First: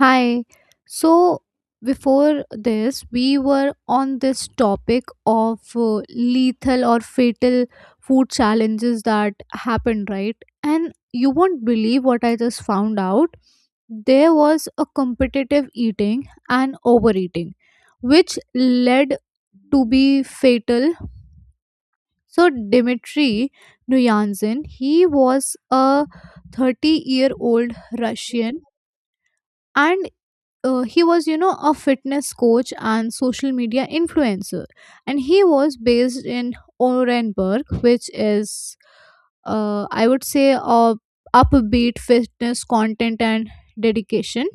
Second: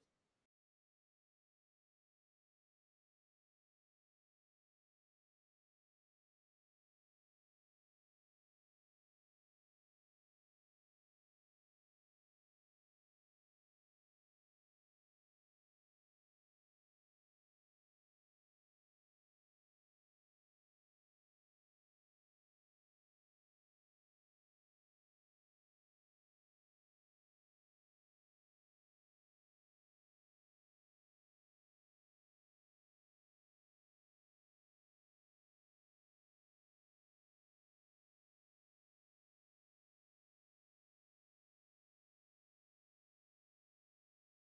Hi. So before this, we were on this topic of lethal or fatal food challenges that happened, right? And you won't believe what I just found out. There was a competitive eating and overeating, which led to be fatal. So Dmitry Nuyanzin, he was a 30-year-old Russian and he was a fitness coach and social media influencer, and he was based in Orenburg, which is I would say a upbeat fitness content and dedication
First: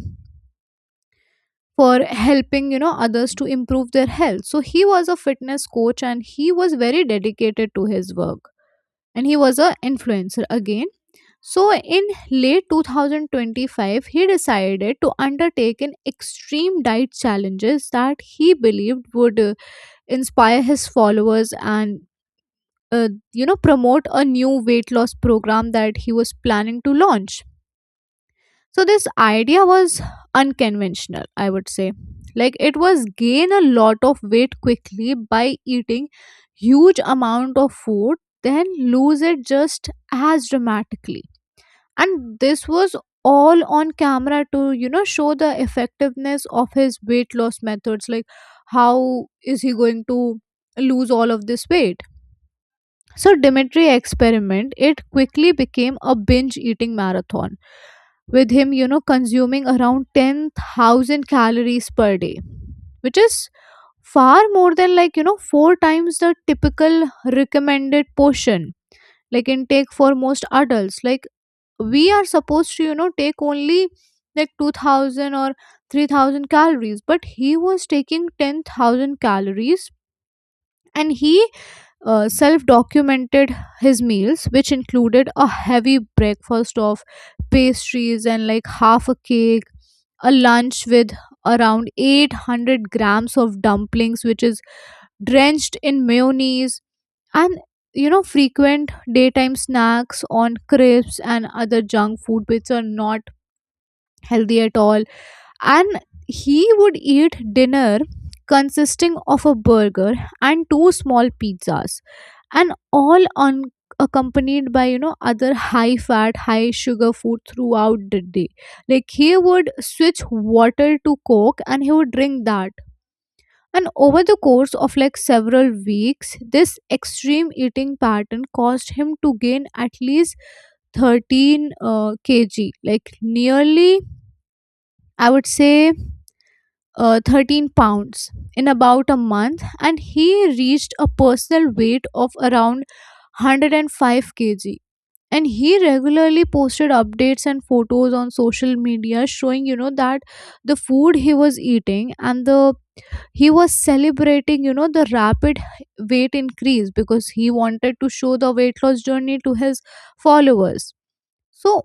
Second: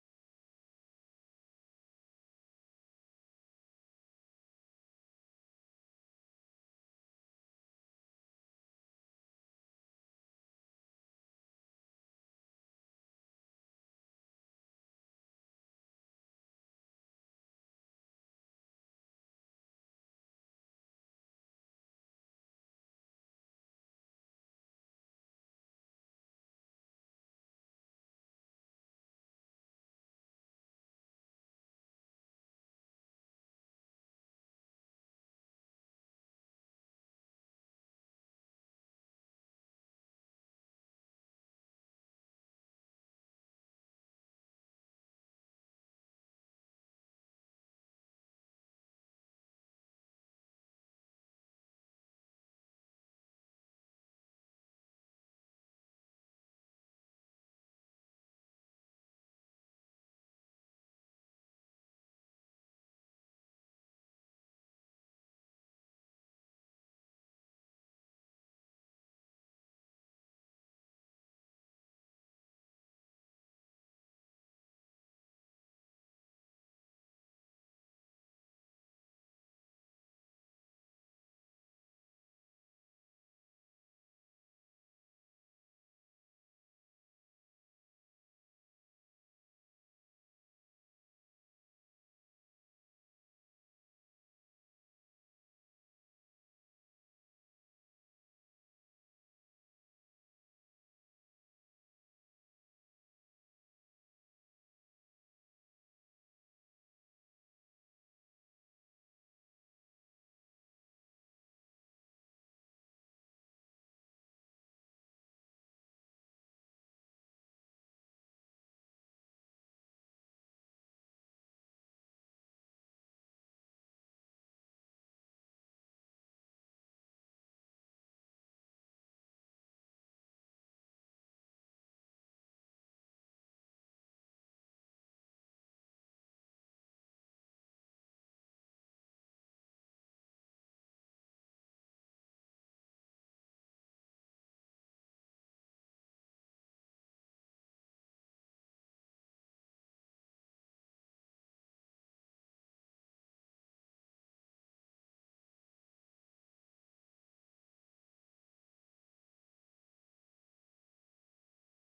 for helping others to improve their health. So he was a fitness coach and he was very dedicated to his work, and he was a influencer again. So, in late 2025, he decided to undertake an extreme diet challenges that he believed would inspire his followers and promote a new weight loss program that he was planning to launch. So, this idea was unconventional, I would say. Like, it was gain a lot of weight quickly by eating huge amount of food, then lose it just as dramatically, and this was all on camera to show the effectiveness of his weight loss methods, like how is he going to lose all of this weight. So Dimitri experiment it quickly became a binge eating marathon, with him consuming around 10,000 calories per day, which is far more than like four times the typical recommended portion, like intake for most adults. Like, we are supposed to take only like 2000 or 3,000 calories, but he was taking 10,000 calories. And he self documented his meals, which included a heavy breakfast of pastries and like half a cake, a lunch with around 800 grams of dumplings which is drenched in mayonnaise, and frequent daytime snacks on crisps and other junk food which are not healthy at all. And he would eat dinner consisting of a burger and two small pizzas, and all on accompanied by other high fat high sugar food throughout the day. Like, he would switch water to coke and he would drink that. And over the course of like several weeks, this extreme eating pattern caused him to gain at least 13 kg, like nearly, I would say, 13 pounds in about a month. And he reached a personal weight of around 105 kg. And he regularly posted updates and photos on social media showing, you know, that the food he was eating and the he was celebrating the rapid weight increase, because he wanted to show the weight loss journey to his followers. So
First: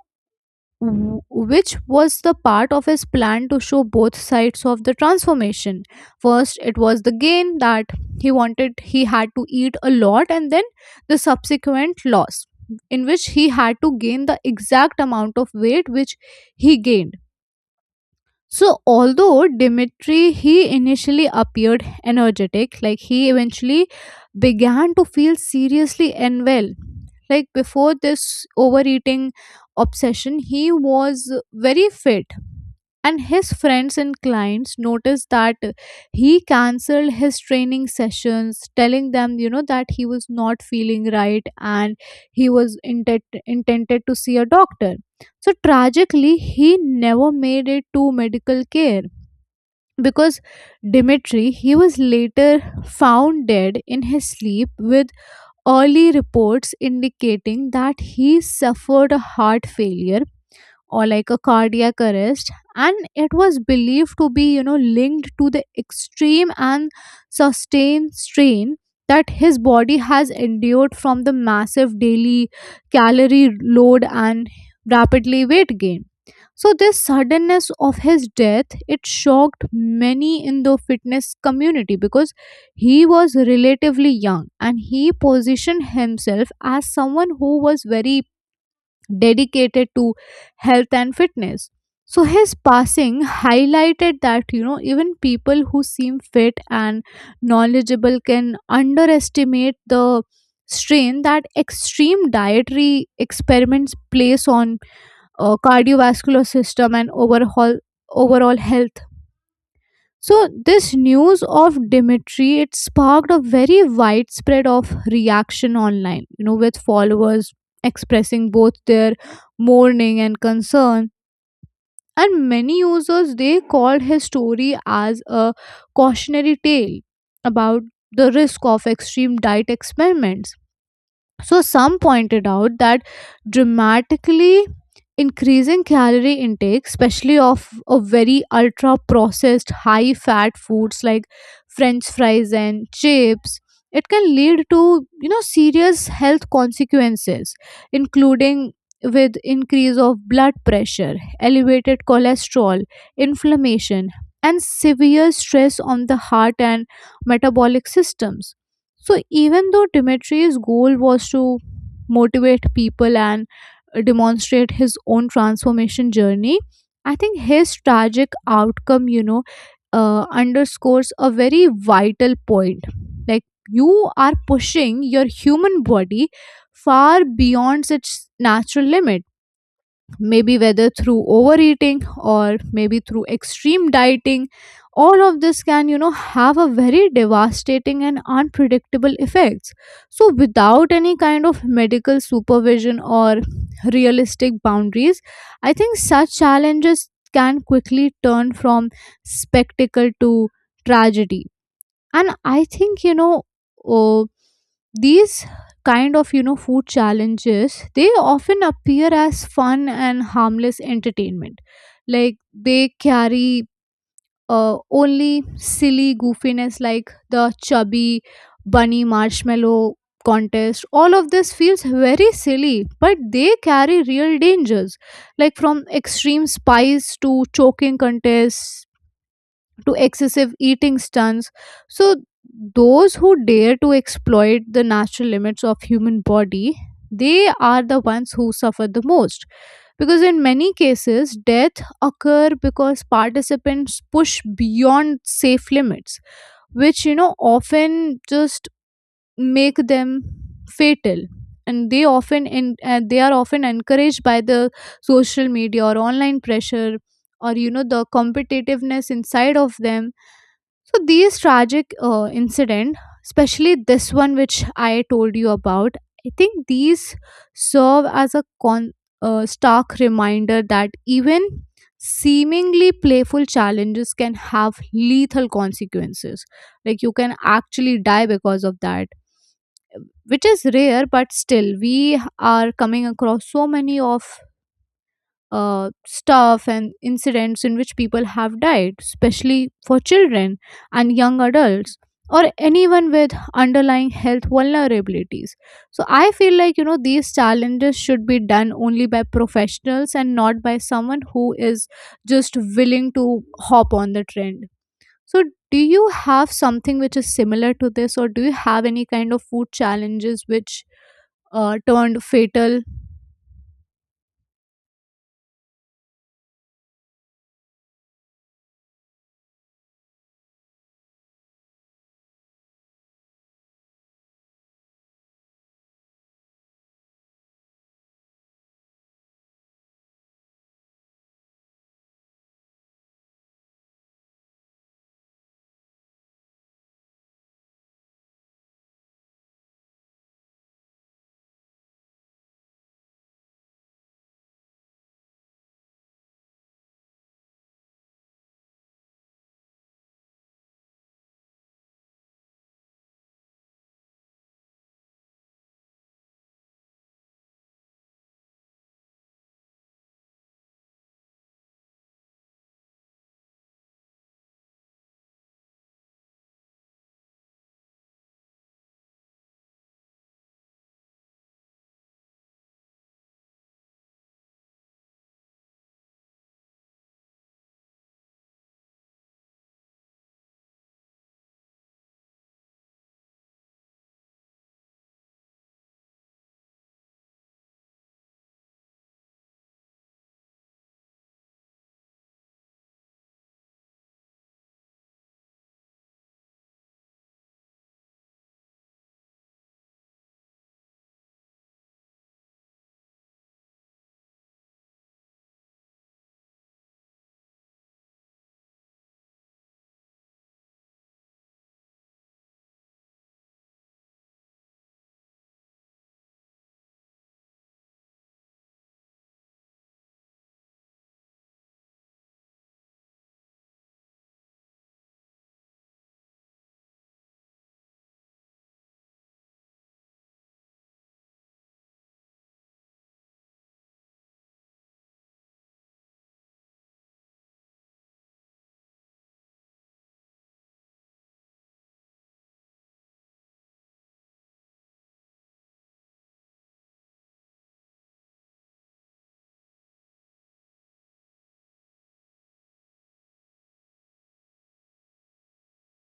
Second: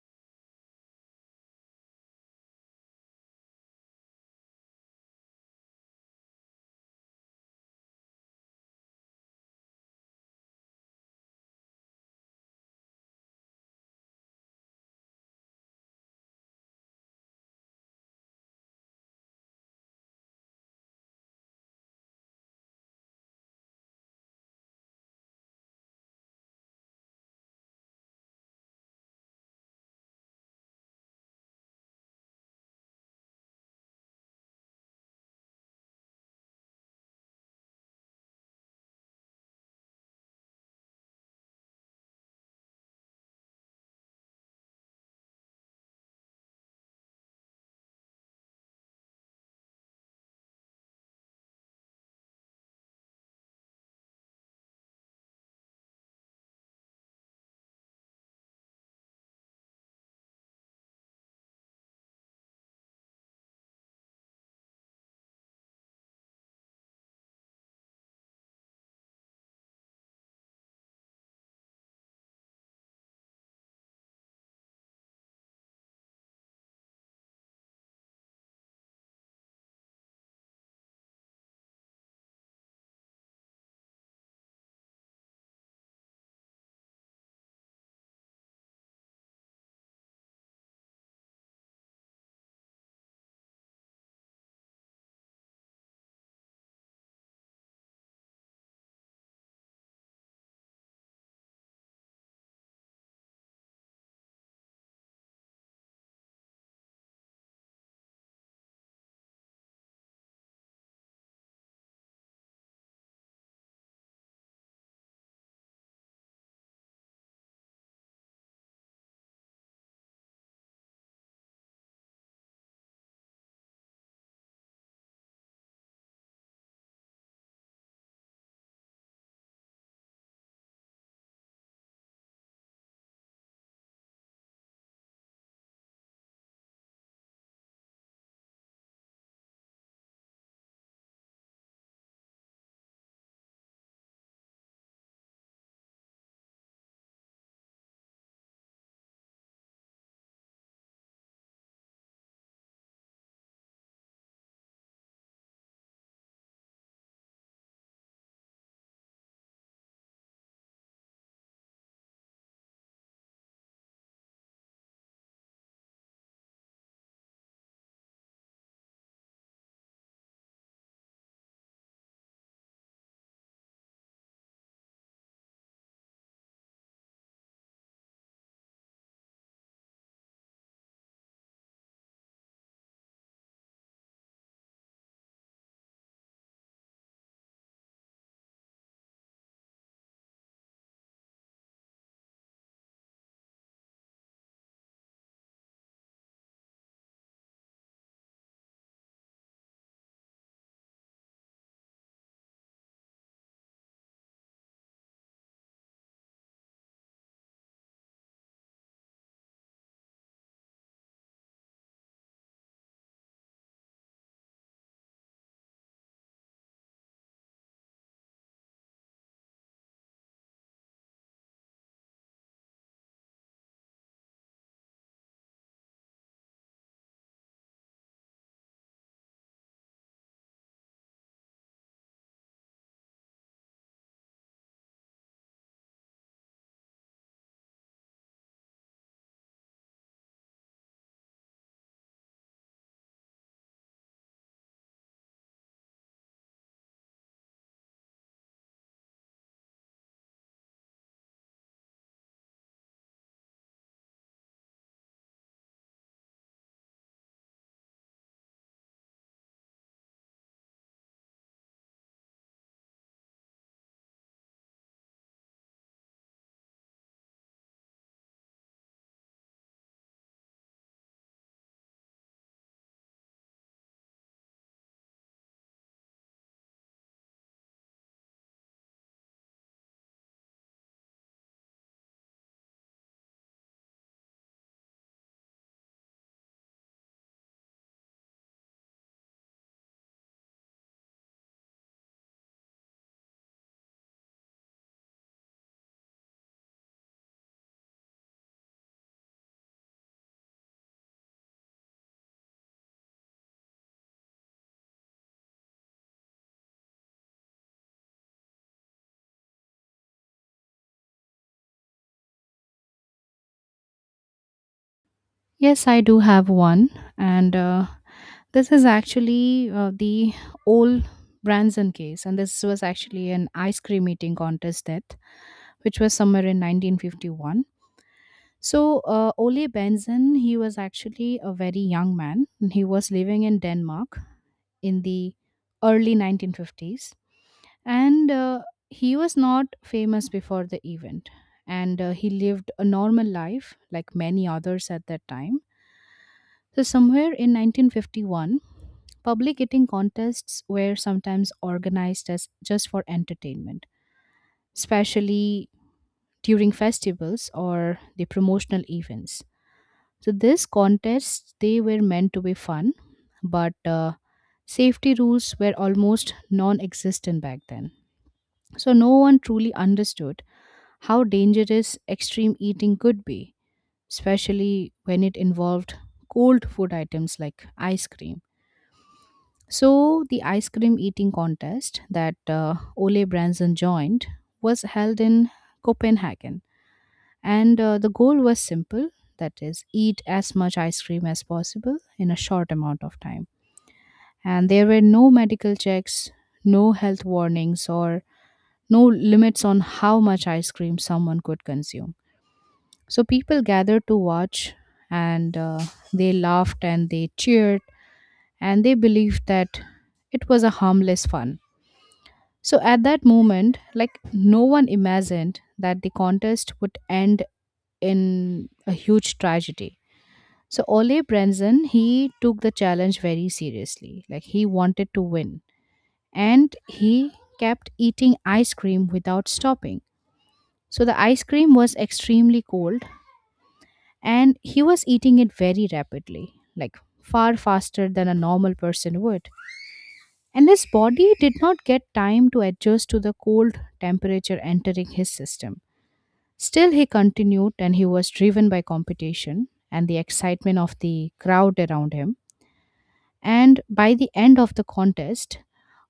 w- which was the part of his plan to show both sides of the transformation. First it was the gain that he wanted, he had to eat a lot, and then the subsequent loss, in which he had to gain the exact amount of weight which he gained. So, although Dimitri he initially appeared energetic, like he eventually began to feel seriously unwell. Like before this overeating obsession, he was very fit, and his friends and clients noticed that he cancelled his training sessions, telling them, you know, that he was not feeling right and he was intended to see a doctor. So tragically, he never made it to medical care because Dimitri he was later found dead in his sleep, with early reports indicating that he suffered a heart failure or like a cardiac arrest. And it was believed to be linked to the extreme and sustained strain that his body has endured from the massive daily calorie load and rapidly weight gain. So this suddenness of his death it shocked many in the fitness community because he was relatively young and he positioned himself as someone who was very dedicated to health and fitness. So his passing highlighted that even people who seem fit and knowledgeable can underestimate the strain that extreme dietary experiments place on cardiovascular system and overhaul overall health. So this news of Dimitri it sparked a very widespread of reaction online, you know, with followers expressing both their mourning and concern. And many users they called his story as a cautionary tale about the risk of extreme diet experiments. So some pointed out that dramatically increasing calorie intake, especially of very ultra processed, high fat foods like french fries and chips, it can lead to serious health consequences, including with increase of blood pressure, elevated cholesterol, inflammation, and severe stress on the heart and metabolic systems. So even though Dimitri's goal was to motivate people and demonstrate his own transformation journey, I think his tragic outcome underscores a very vital point. Like, you are pushing your human body far beyond its natural limit, maybe whether through overeating or maybe through extreme dieting, all of this can have a very devastating and unpredictable effects. So without any kind of medical supervision or realistic boundaries, I think such challenges can quickly turn from spectacle to tragedy. And I think uh, these kind of food challenges they often appear as fun and harmless entertainment. Like, they carry uh, only silly goofiness like the chubby bunny marshmallow contest, all of this feels very silly, but they carry real dangers, like from extreme spice to choking contests to excessive eating stunts. So those who dare to exploit the natural limits of human body, they are the ones who suffer the most. Because in many cases, death occur because participants push beyond safe limits, which often just make them fatal. And they often they are often encouraged by the social media or online pressure or the competitiveness inside of them. So these tragic incident, especially this one which I told you about, I think these serve as a stark reminder that even seemingly playful challenges can have lethal consequences. Like, you can actually die because of that, which is rare, but still we are coming across so many of stuff and incidents in which people have died, especially for children and young adults or anyone with underlying health vulnerabilities. So I feel like these challenges should be done only by professionals and not by someone who is just willing to hop on the trend. So do you have something which is similar to this, or do you have any kind of food challenges which turned fatal? Yes, I do have one, and this is actually the old Branson case, and this was actually an ice cream eating contest death, which was somewhere in 1951. So Ole Benson, he was actually a very young man. And He was living in Denmark in the early 1950s, and he was not famous before the event, and he lived a normal life like many others at that time. So somewhere in 1951, public eating contests were sometimes organized as just for entertainment, especially during festivals or the promotional events. So these contests, they were meant to be fun, but safety rules were almost non-existent back then. So no one truly understood how dangerous extreme eating could be, especially when it involved cold food items like ice cream. So the ice cream eating contest that Ole Branson joined was held in Copenhagen. And the goal was simple, that is, eat as much ice cream as possible in a short amount of time. And there were no medical checks, no health warnings, or no limits on how much ice cream someone could consume. So people gathered to watch, and they laughed and they cheered, and they believed that it was a harmless fun. So at that moment, like, no one imagined that the contest would end in a huge tragedy. So Ole Brenson, he took the challenge very seriously. Like, he wanted to win, and he kept eating ice cream without stopping. So the ice cream was extremely cold, and he was eating it very rapidly, like far faster than a normal person would. And his body did not get time to adjust to the cold temperature entering his system. Still, he continued, and he was driven by competition and the excitement of the crowd around him. And by the end of the contest,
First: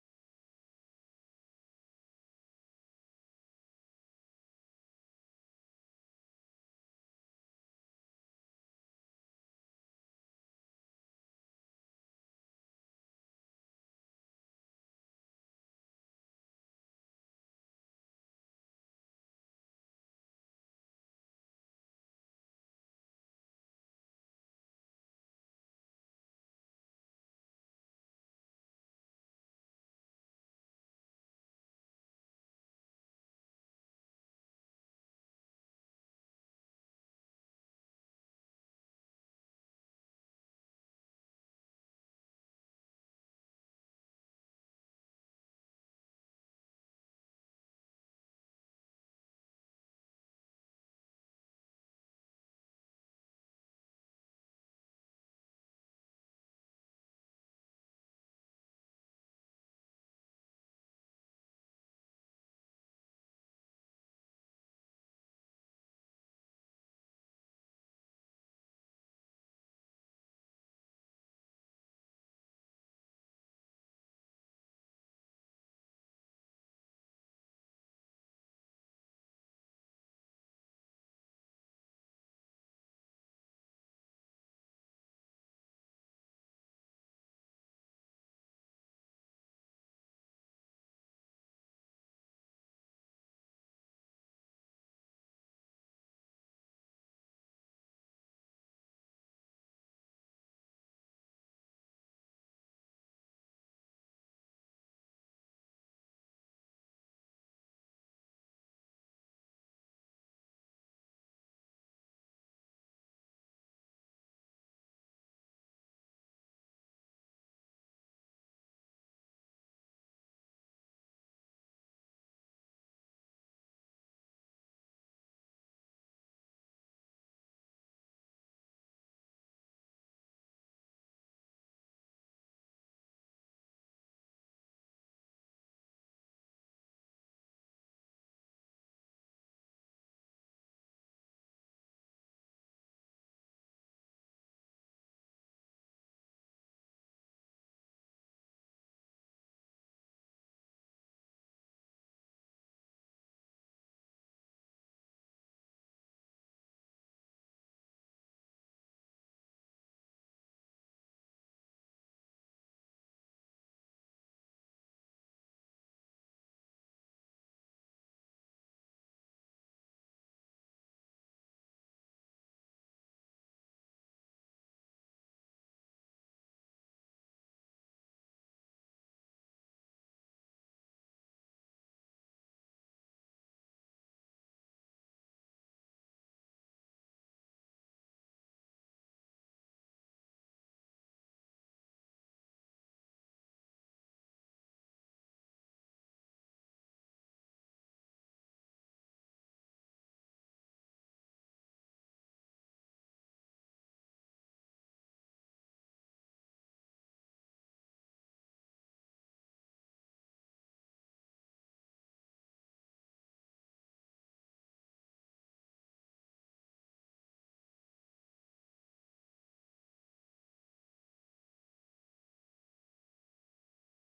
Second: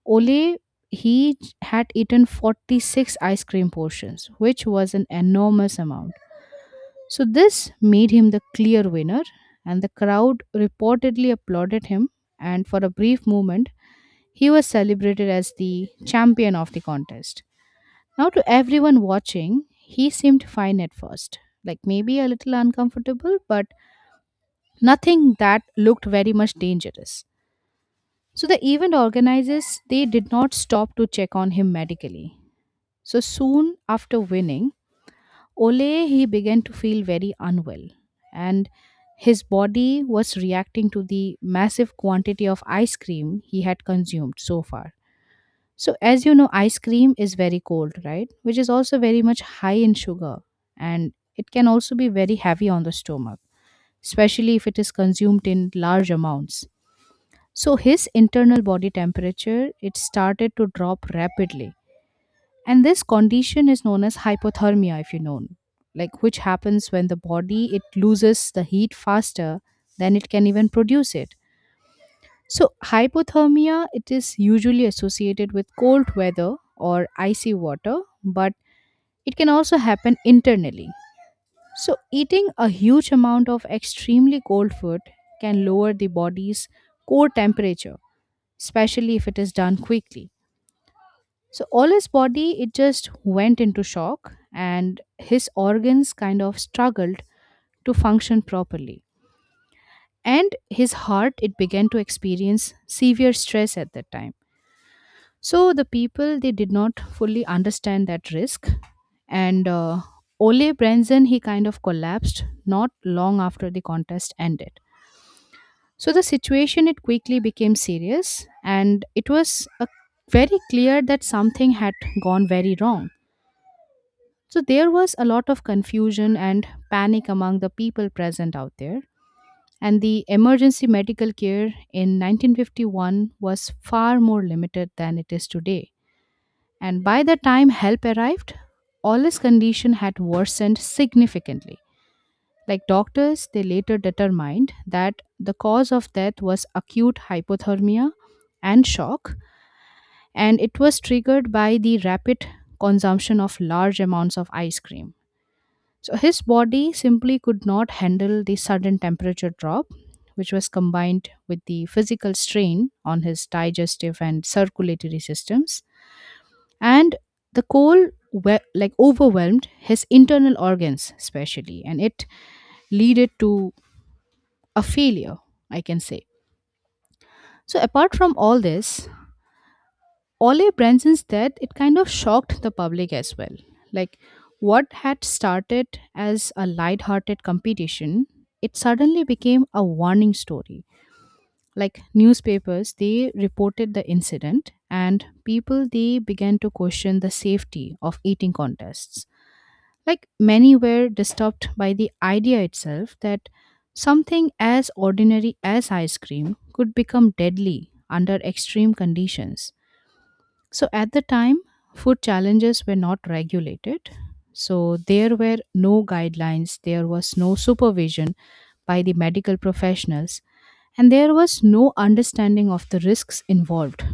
Ole, he had eaten 46 ice cream portions, which was an enormous amount. So this made him the clear winner, and the crowd reportedly applauded him. And for a brief moment, he was celebrated as the champion of the contest. Now, to everyone watching, he seemed fine at first, like maybe a little uncomfortable, but nothing that looked very much dangerous. So the event organizers, they did not stop to check on him medically. So soon after winning, Ole, he began to feel very unwell, and his body was reacting to the massive quantity of ice cream he had consumed so far. So as you know, ice cream is very cold, right? Which is also very much high in sugar, and it can also be very heavy on the stomach, especially if it is consumed in large amounts. So his internal body temperature, it started to drop rapidly, and this condition is known as hypothermia, if you know, like, which happens when the body, it loses the heat faster than it can even produce it. So hypothermia, it is usually associated with cold weather or icy water, but it can also happen internally. So eating a huge amount of extremely cold food can lower the body's core temperature, especially if it is done quickly. So all his body, it just went into shock, and his organs kind of struggled to function properly. And his heart, it began to experience severe stress at that time. So the people, they did not fully understand that risk. And Ole Brenzen, he kind of collapsed not long after the contest ended. So the situation, it quickly became serious, and it was a very clear that something had gone very wrong. So there was a lot of confusion and panic among the people present out there. And the emergency medical care in 1951 was far more limited than it is today. And by the time help arrived, Ola's condition had worsened significantly. Like, doctors, they later determined that the cause of death was acute hypothermia and shock, and it was triggered by the rapid consumption of large amounts of ice cream. So his body simply could not handle the sudden temperature drop, which was combined with the physical strain on his digestive and circulatory systems. And the like overwhelmed his internal organs, especially, and it leaded to a failure, I can say. So apart from all this, Ole Branson's death, it kind of shocked the public as well. Like, what had started as a light-hearted competition, it suddenly became a warning story. Like, newspapers, they reported the incident, and people, they began to question the safety of eating contests. Like, many were disturbed by the idea itself that something as ordinary as ice cream could become deadly under extreme conditions. So at the time, food challenges were not regulated. So there were no guidelines, there was no supervision by the medical professionals, and there was no understanding of the risks involved.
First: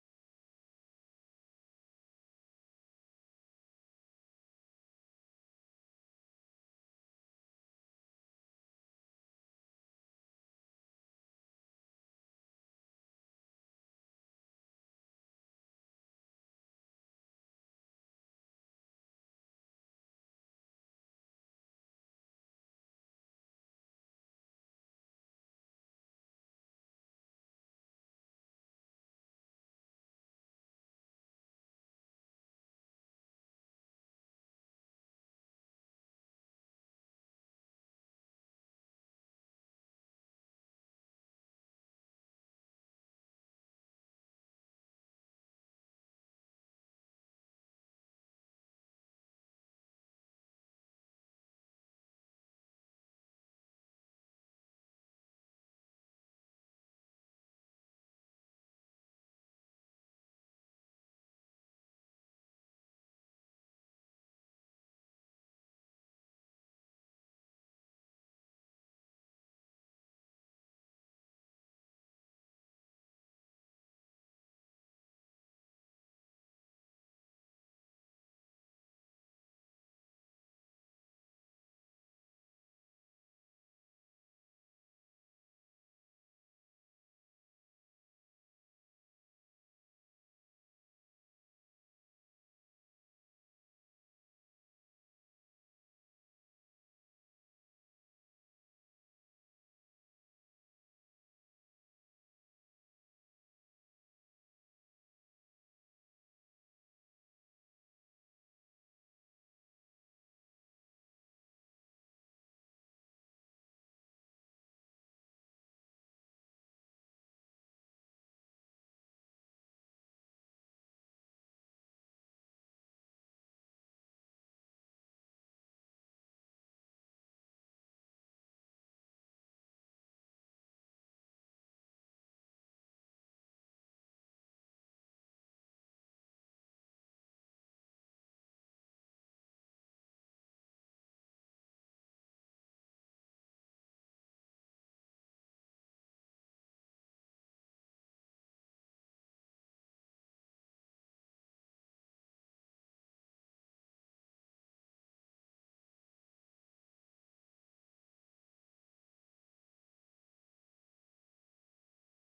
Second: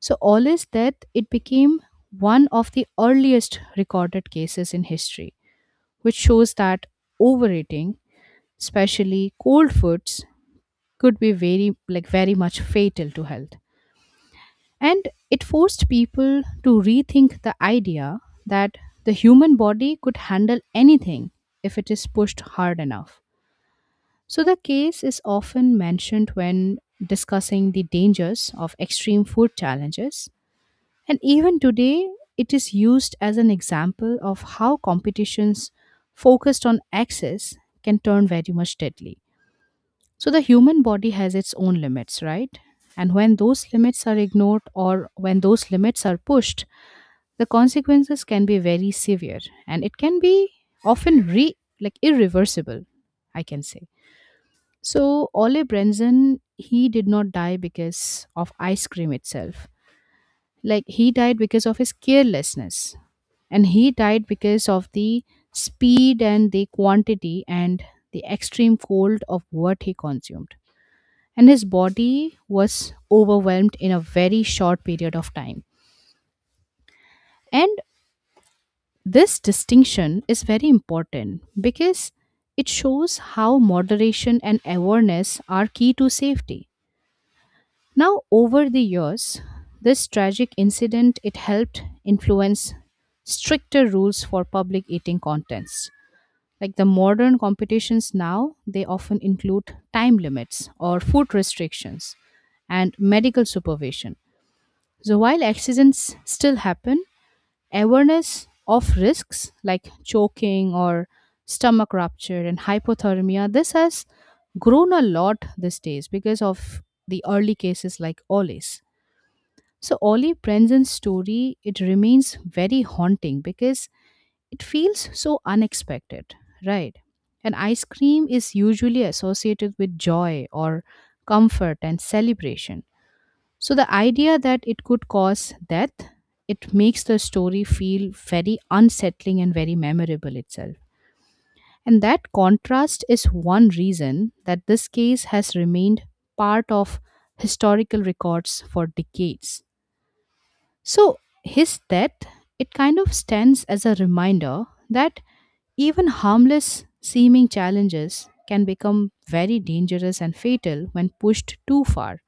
So, all is that it became one of the earliest recorded cases in history, which shows that overeating, especially cold foods, could be very like very much fatal to health. And it forced people to rethink the idea that the human body could handle anything if it is pushed hard enough. So the case is often mentioned when discussing the dangers of extreme food challenges. And even today, it is used as an example of how competitions focused on access can turn very much deadly. So the human body has its own limits, right? And when those limits are ignored, or when those limits are pushed, the consequences can be very severe, and it can be often re like irreversible, I can say. So Ole Brenson, he did not die because of ice cream itself. Like, he died because of his carelessness, and he died because of the speed and the quantity and the extreme cold of what he consumed. And his body was overwhelmed in a very short period of time. And this distinction is very important because it shows how moderation and awareness are key to safety. Now, over the years, this tragic incident, it helped influence stricter rules for public eating contests. Like, the modern competitions now, they often include time limits or food restrictions and medical supervision. So while accidents still happen, awareness of risks like choking or stomach rupture and hypothermia, this has grown a lot these days because of the early cases like Ollie's. So Ollie Prenzen's story, it remains very haunting because it feels so unexpected, right? And ice cream is usually associated with joy or comfort and celebration. So the idea that it could cause death, it makes the story feel very unsettling and very memorable itself. And that contrast is one reason that this case has remained part of historical records for decades. So his death, it kind of stands as a reminder that even harmless seeming challenges can become very dangerous and fatal when pushed too far.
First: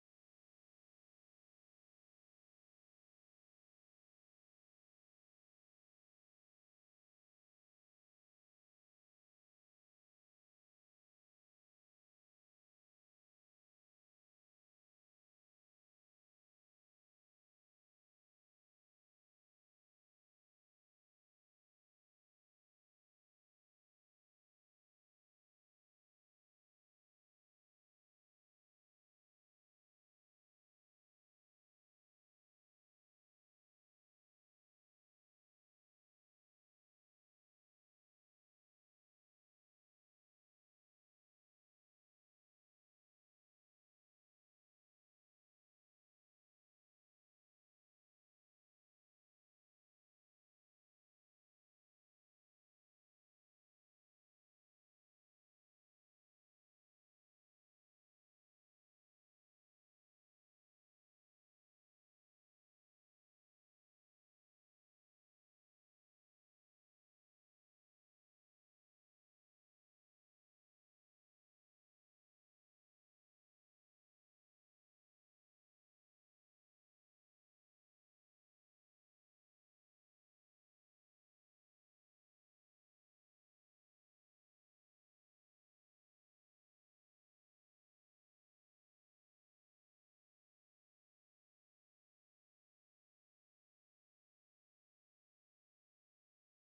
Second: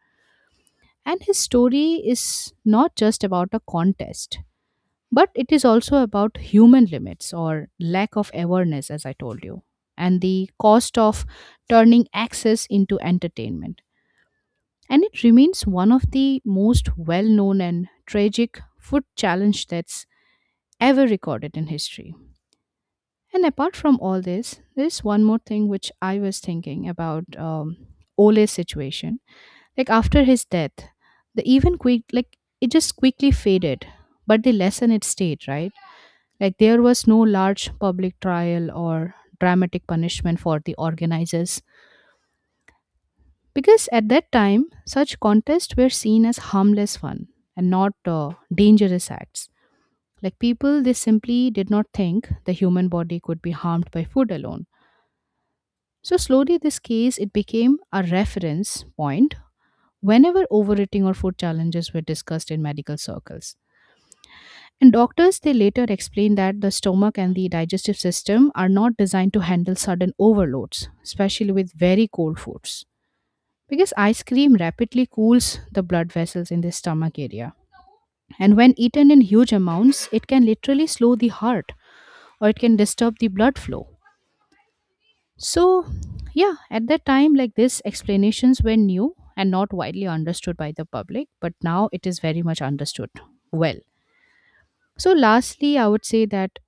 And his story is not just about a contest, but it is also about human limits or lack of awareness, as I told you, and the cost of turning access into entertainment. And it remains one of the most well known and tragic food challenge that's ever recorded in history. And apart from all this, there's one more thing which I was thinking about. Ole's situation, like, after his death, the even quick, like, it just quickly faded, but the lesson, it stayed, right? Like, there was no large public trial or dramatic punishment for the organizers, because at that time such contests were seen as harmless fun and not dangerous acts. Like, people, they simply did not think the human body could be harmed by food alone. So slowly this case, it became a reference point whenever overeating or food challenges were discussed in medical circles. And doctors, they later explained that the stomach and the digestive system are not designed to handle sudden overloads, especially with very cold foods. Because ice cream rapidly cools the blood vessels in the stomach area. And when eaten in huge amounts, it can literally slow the heart, or it can disturb the blood flow. So, yeah, at that time, like, these explanations were new and not widely understood by the public, but now it is very much understood well. So, lastly, I would say that,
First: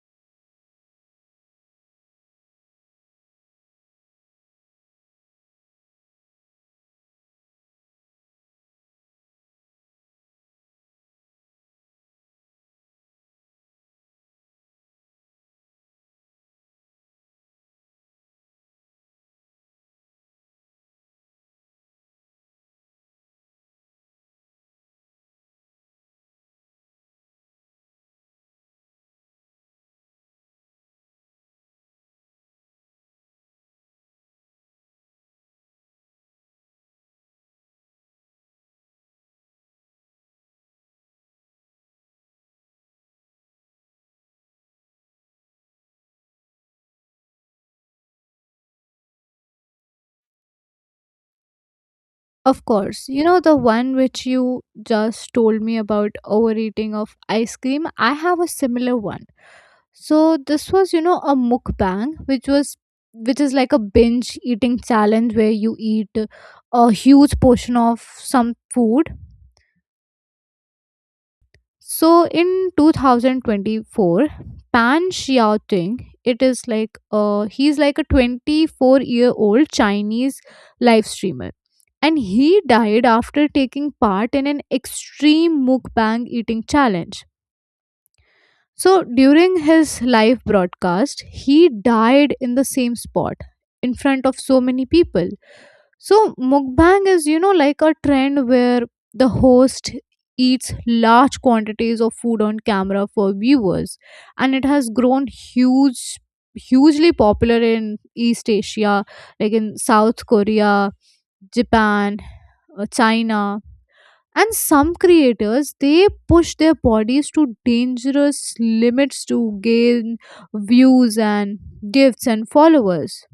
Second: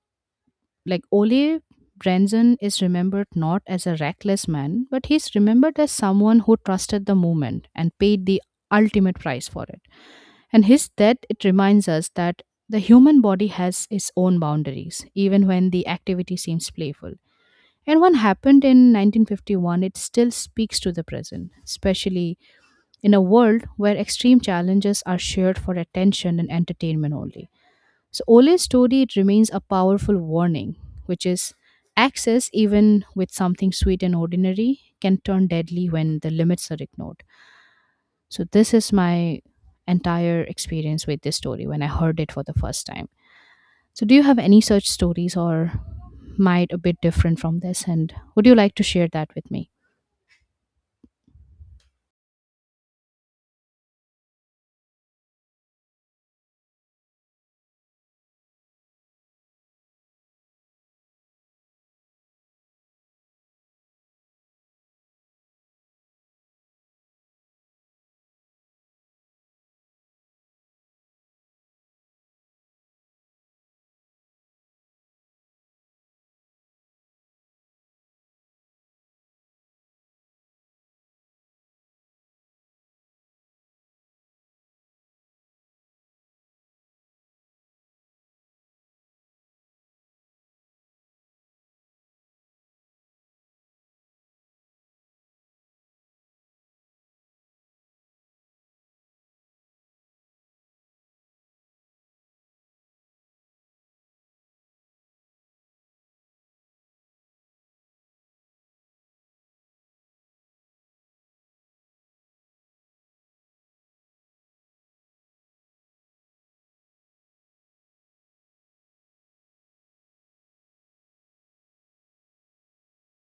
like, Ole Brenson is remembered not as a reckless man, but he's remembered as someone who trusted the movement and paid the ultimate price for it. And his death, it reminds us that the human body has its own boundaries, even when the activity seems playful. And what happened in 1951, it still speaks to the present, especially in a world where extreme challenges are shared for attention and entertainment only. So Ole's story, it remains a powerful warning, which is, excess even with something sweet and ordinary can turn deadly when the limits are ignored. So this is my entire experience with this story when I heard it for the first time. So do you have any such stories or might a bit different from this, and would you like to share that with me? Of course, you know the one which you just told me about overeating of ice cream. I have a similar one. So this was, you know, a mukbang, which is like a binge eating challenge where you eat a huge portion of some food. So in 2024, Pan Xiaoting, it is like he's like a 24-year-old Chinese live streamer. And he died after taking part in an extreme mukbang eating challenge. So during his live broadcast, he died in the same spot in front of so many people. So mukbang is, you know, like a trend where the host eats large quantities of food on camera for viewers, and it has grown hugely popular in East Asia, like in South Korea, Japan, China. And some creators they push their bodies to dangerous limits to gain views and gifts and followers.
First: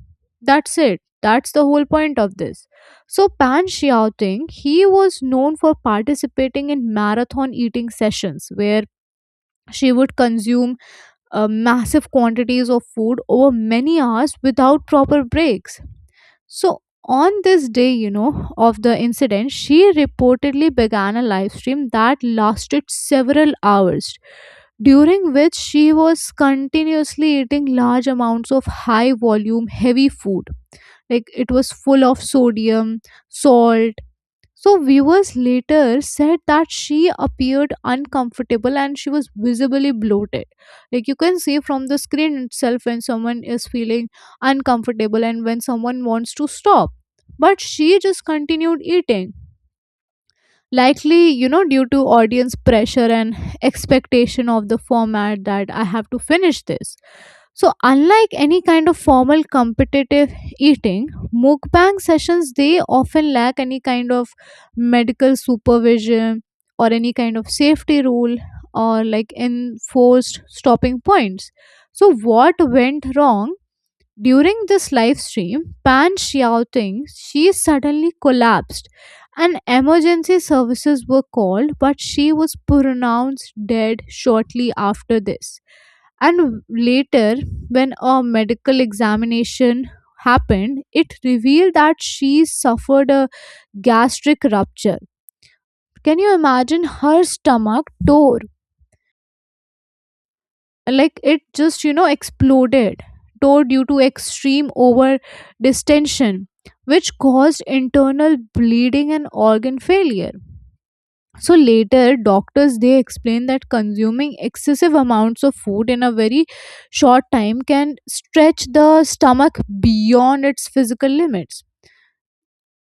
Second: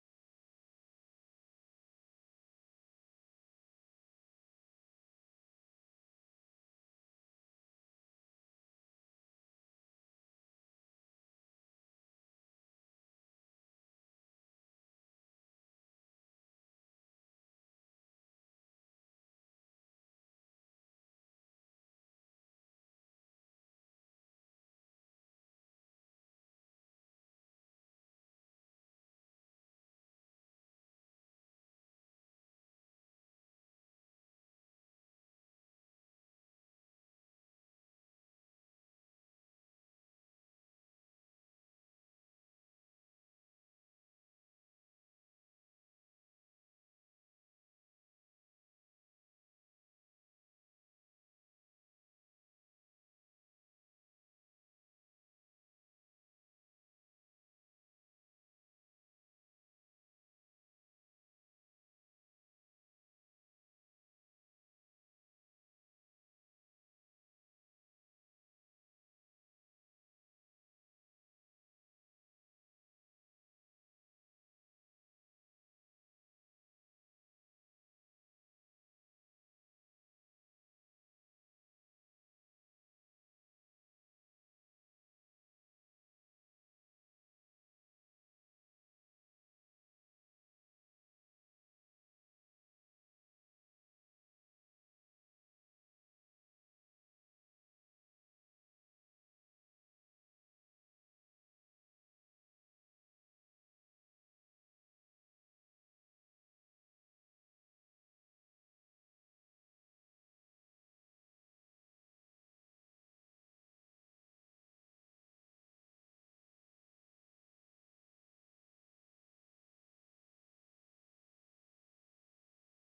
That's it, that's the whole point of this. So Pan Xiaoting he was known for participating in marathon eating sessions where she would consume massive quantities of food over many hours without proper breaks. So, on this day, you know, of the incident, she reportedly began a live stream that lasted several hours, during which she was continuously eating large amounts of high volume, heavy food. Like, it was full of sodium, salt. So, viewers later said that she appeared uncomfortable and she was visibly bloated. Like, you can see from the screen itself when someone is feeling uncomfortable and when someone wants to stop. But she just continued eating, likely due to audience pressure and expectation of the format, that I have to finish this. So unlike any kind of formal competitive eating, mukbang sessions they often lack any kind of medical supervision or any kind of safety rule or like enforced stopping points. So what went wrong? During this live stream, Pan Shouting, she suddenly collapsed and emergency services were called, but she was pronounced dead shortly after this. And later, when a medical examination happened, it revealed that she suffered a gastric rupture. Can you imagine, her stomach tore? Like, it just exploded, tore due to extreme over distension, which caused internal bleeding and organ failure. So later doctors they explained that consuming excessive amounts of food in a very short time can stretch the stomach beyond its physical limits,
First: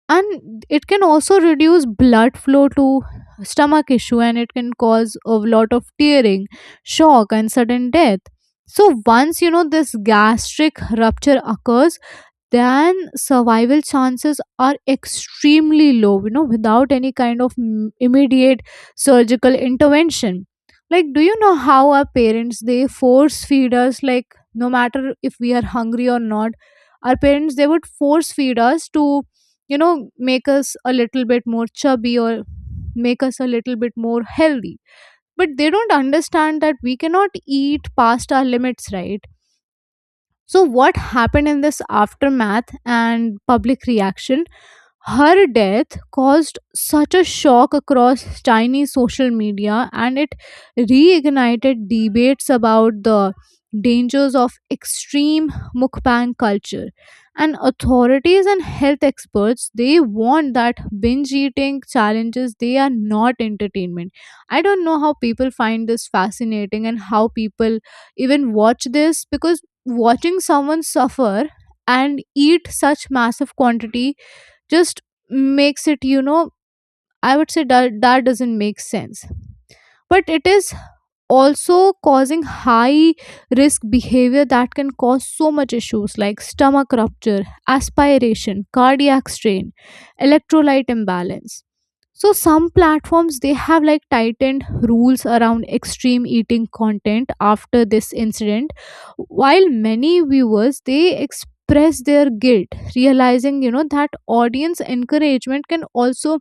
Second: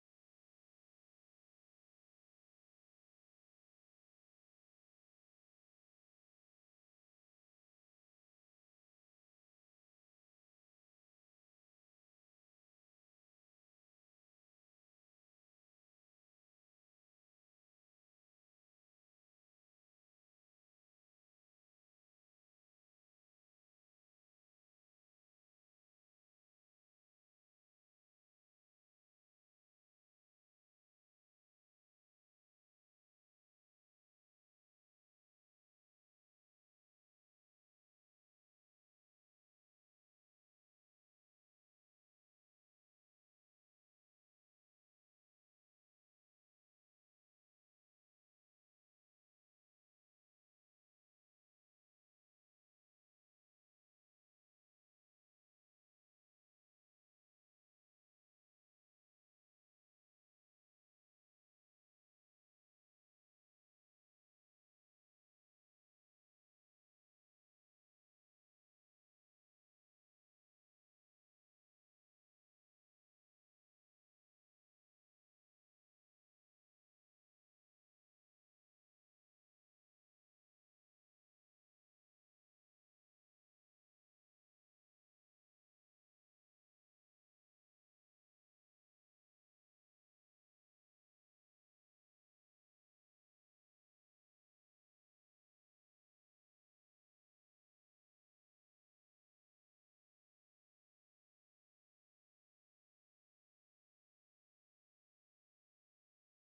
and it can also reduce blood flow to stomach issue, and it can cause a lot of tearing, shock and sudden death. So once this gastric rupture occurs, then survival chances are extremely low without any kind of immediate surgical intervention. Like, do you know how our parents they force feed us? Like, no matter if we are hungry or not, our parents they would force feed us to make us a little bit more chubby or make us a little bit more healthy. But they don't understand that we cannot eat past our limits, right? So, what happened in this aftermath and public reaction? Her death caused such a shock across Chinese social media, and it reignited debates about the dangers of extreme mukbang culture. And authorities and health experts they warned that binge eating challenges they are not entertainment. I don't know how people find this fascinating and how people even watch this, because watching someone suffer and eat such massive quantity just makes it, you know, I would say that, doesn't make sense. But it is also causing high risk behavior that can cause so much issues like stomach rupture, aspiration, cardiac strain, electrolyte imbalance. So some platforms they have like tightened rules around extreme eating content after this incident, while many viewers they express their guilt, realizing that audience encouragement can also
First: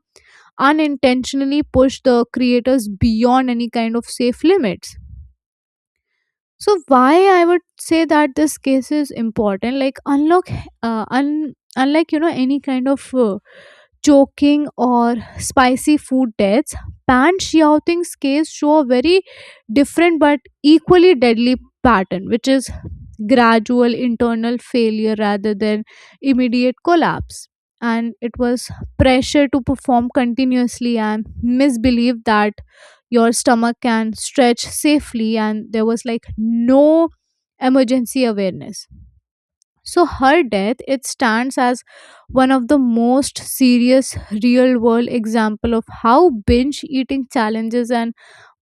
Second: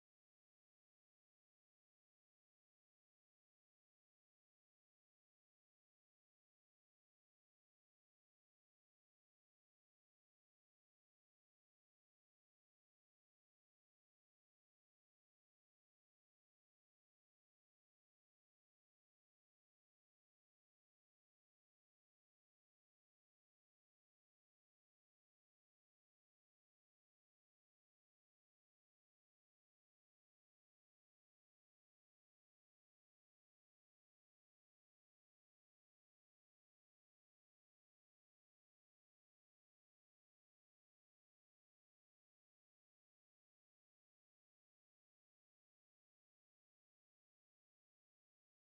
unintentionally push the creators beyond any kind of safe limits. So why I would say that this case is important, like unlike any kind of choking or spicy food deaths, Pan Xiaoting's case show a very different but equally deadly pattern, which is gradual internal failure rather than immediate collapse. And it was pressure to perform continuously and misbelief that your stomach can stretch safely, and there was like no emergency awareness. So her death it stands as one of the most serious real world example of how binge eating challenges and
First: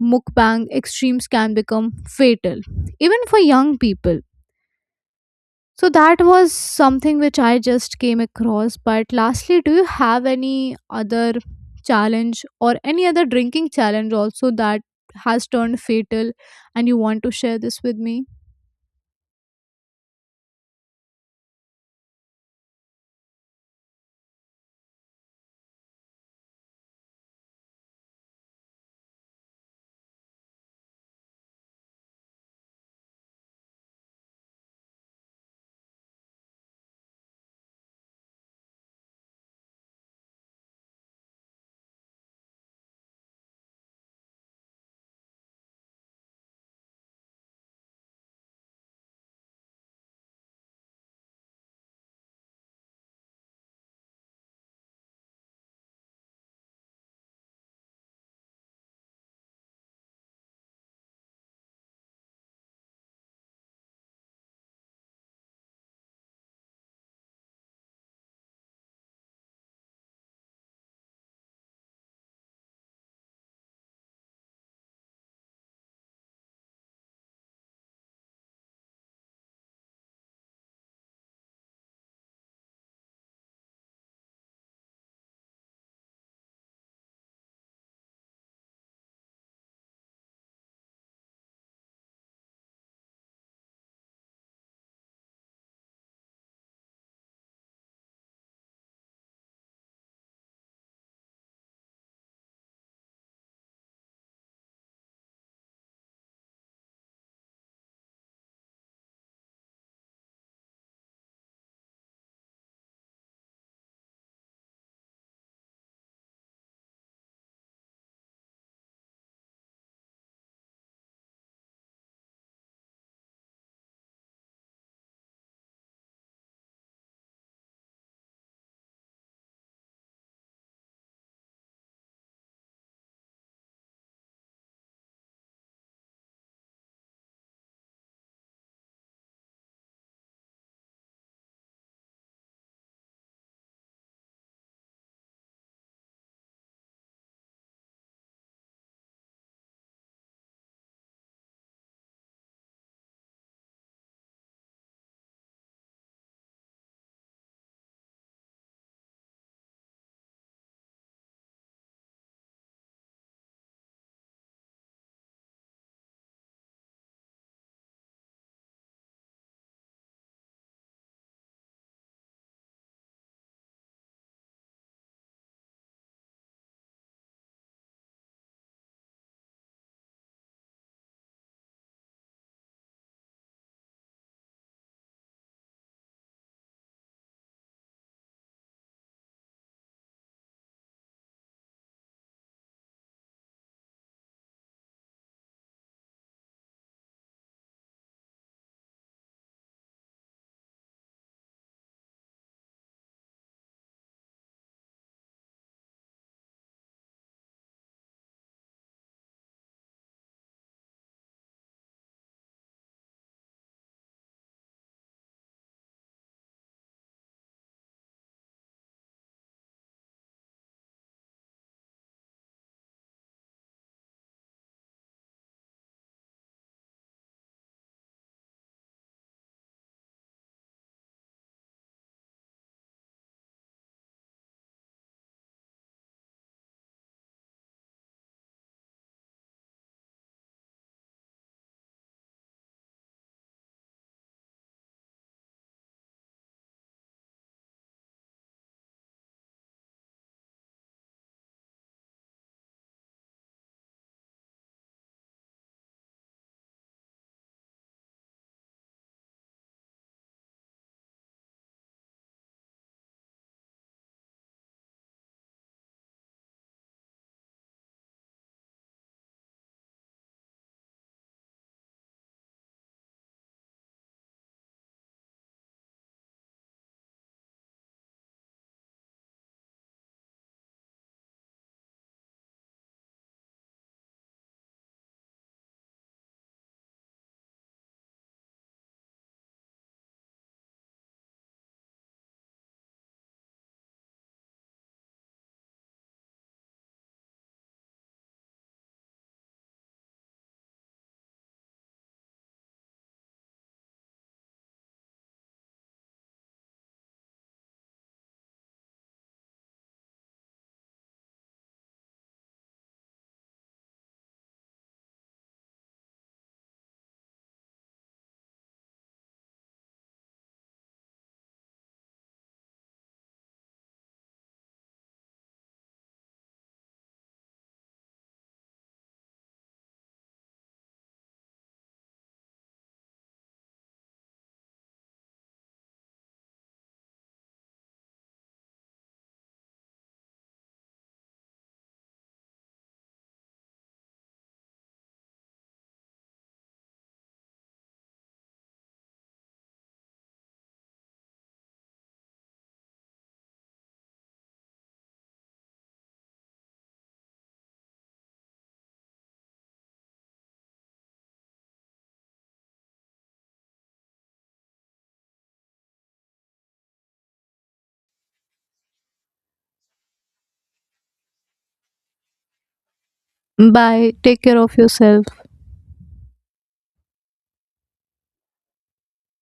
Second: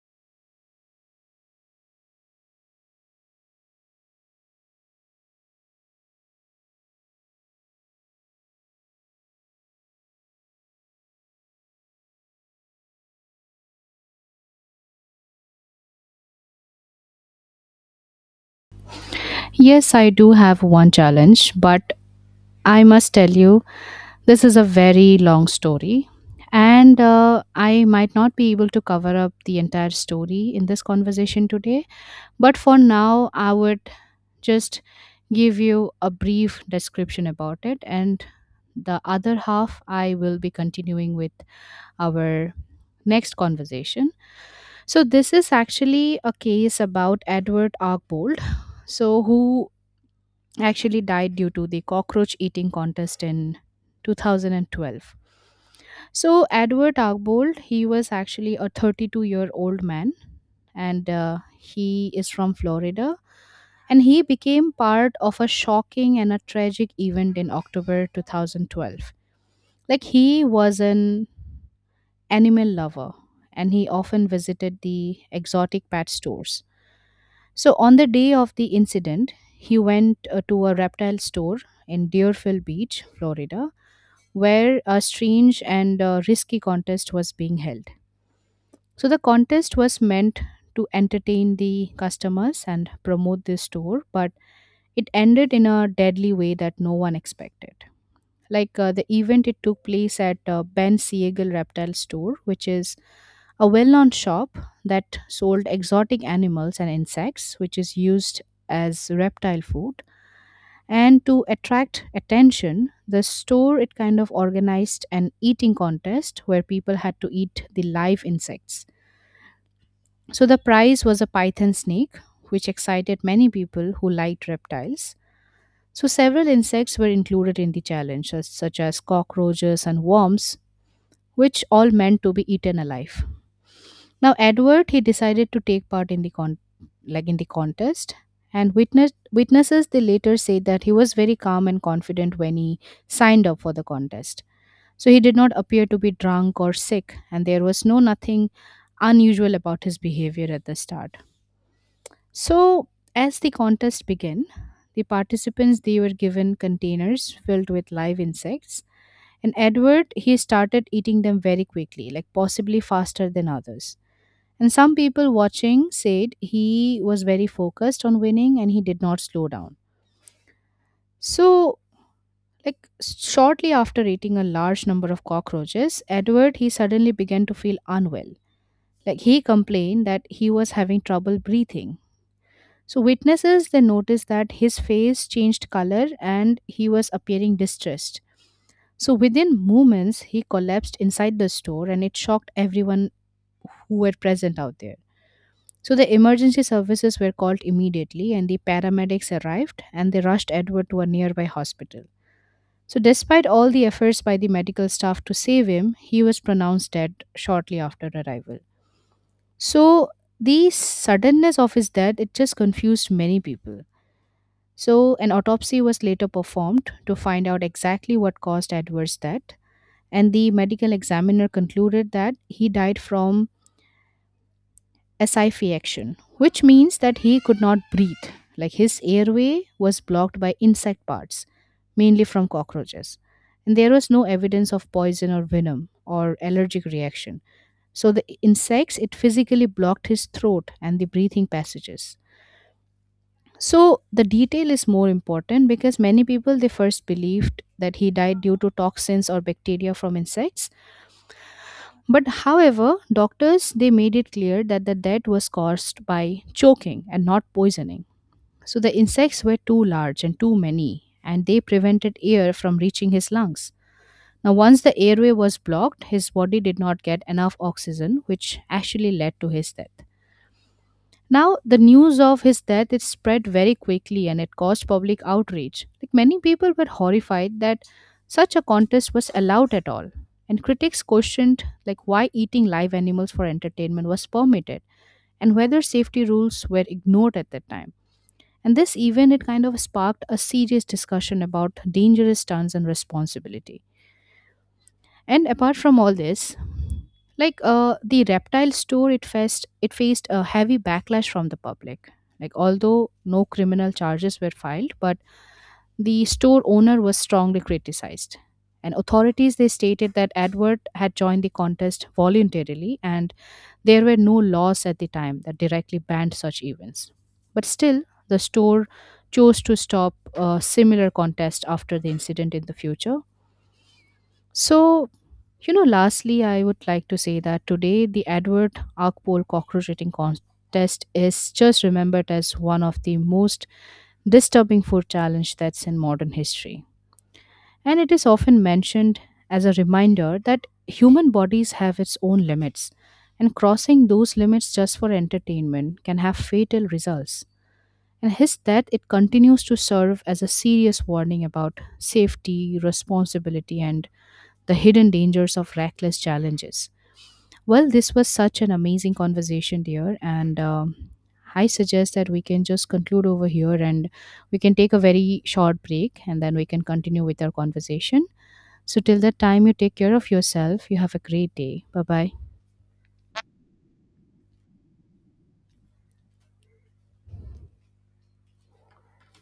mukbang extremes can become fatal, even for young people. So that was something which I just came across, but lastly, do you have any other challenge or any other drinking challenge also that has turned fatal and you want to share this with me? Yes, I do have one challenge, but I must tell you, this is a very long story, and I might not be able to cover up the entire story in this conversation today. But for now, I would just give you a brief description about it, and the other half I will be continuing with our next conversation. So this is actually a case about Edward Archbold, so who actually died due to the cockroach eating contest in 2012. So Edward Archbold, he was actually a 32-year-old man, and he is from Florida. And he became part of a shocking and a tragic event in October 2012. Like he was an animal lover, and he often visited the exotic pet stores. So on the day of the incident, he went to a reptile store in Deerfield Beach, Florida, where a strange and risky contest was being held. So the contest was meant to entertain the customers and promote the store, but it ended in a deadly way that no one expected. The event, it took place at Ben Siegel Reptile Store, which is a well known shop that sold exotic animals and insects, which is used as reptile food. And to attract attention, the store it kind of organized an eating contest where people had to eat the live insects. So the prize was a python snake, which excited many people who liked reptiles. So several insects were included in the challenge, such as cockroaches and worms, which all meant to be eaten alive. Now Edward, he decided to take part in the like in the contest, and witnesses they later said that he was very calm and confident when he signed up for the contest. So he did not appear to be drunk or sick, and there was no nothing unusual about his behavior at the start. So as the contest began, the participants they were given containers filled with live insects, and Edward, he started eating them very quickly, like possibly faster than others. And some people watching said he was very focused on winning and he did not slow down. So, like shortly after eating a large number of cockroaches, Edward, he suddenly began to feel unwell. Like he complained that he was having trouble breathing. So witnesses then noticed that his face changed color and he was appearing distressed. So within moments, he collapsed inside the store and it shocked everyone who were present out there. So the emergency services were called immediately, and the paramedics arrived and they rushed Edward to a nearby hospital. So despite all the efforts by the medical staff to save him, he was pronounced dead shortly after arrival. So the suddenness of his death, it just confused many people. So an autopsy was later performed to find out exactly what caused Edwards' death, and the medical examiner concluded that he died from asphyxiation, which means that he could not breathe. Like his airway was blocked by insect parts, mainly from cockroaches. And there was no evidence of poison or venom or allergic reaction. So the insects, it physically blocked his throat and the breathing passages. So the detail is more important because many people they first believed that he died due to toxins or bacteria from insects. But however, doctors they made it clear that the death was caused by choking and not poisoning. So the insects were too large and too many, and they prevented air from reaching his lungs. Now once the airway was blocked, his body did not get enough oxygen, which actually led to his death. Now, the news of his death, it spread very quickly and it caused public outrage. Like many people were horrified that such a contest was allowed at all. And critics questioned like why eating live animals for entertainment was permitted, and whether safety rules were ignored at that time. And this event, it kind of sparked a serious discussion about dangerous stunts and responsibility. And apart from all this, the reptile store, it faced a heavy backlash from the public. Like although no criminal charges were filed, but the store owner was strongly criticized. And authorities they stated that Edward had joined the contest voluntarily, and there were no laws at the time that directly banned such events. But still, the store chose to stop a similar contest after the incident in the future. So you know, lastly, I would like to say that today the Edward Arkpole cockroach eating contest is just remembered as one of the most disturbing food challenge that's in modern history. And it is often mentioned as a reminder that human bodies have its own limits, and crossing those limits just for entertainment can have fatal results. And his death, it continues to serve as a serious warning about safety, responsibility and the hidden dangers of reckless challenges. Well, this was such an amazing conversation, dear, and I suggest that we can just conclude over here, and we can take a very short break and then we can continue with our conversation. So till that time, you take care of yourself. You have a great day. Bye bye. Bye, take care of yourself.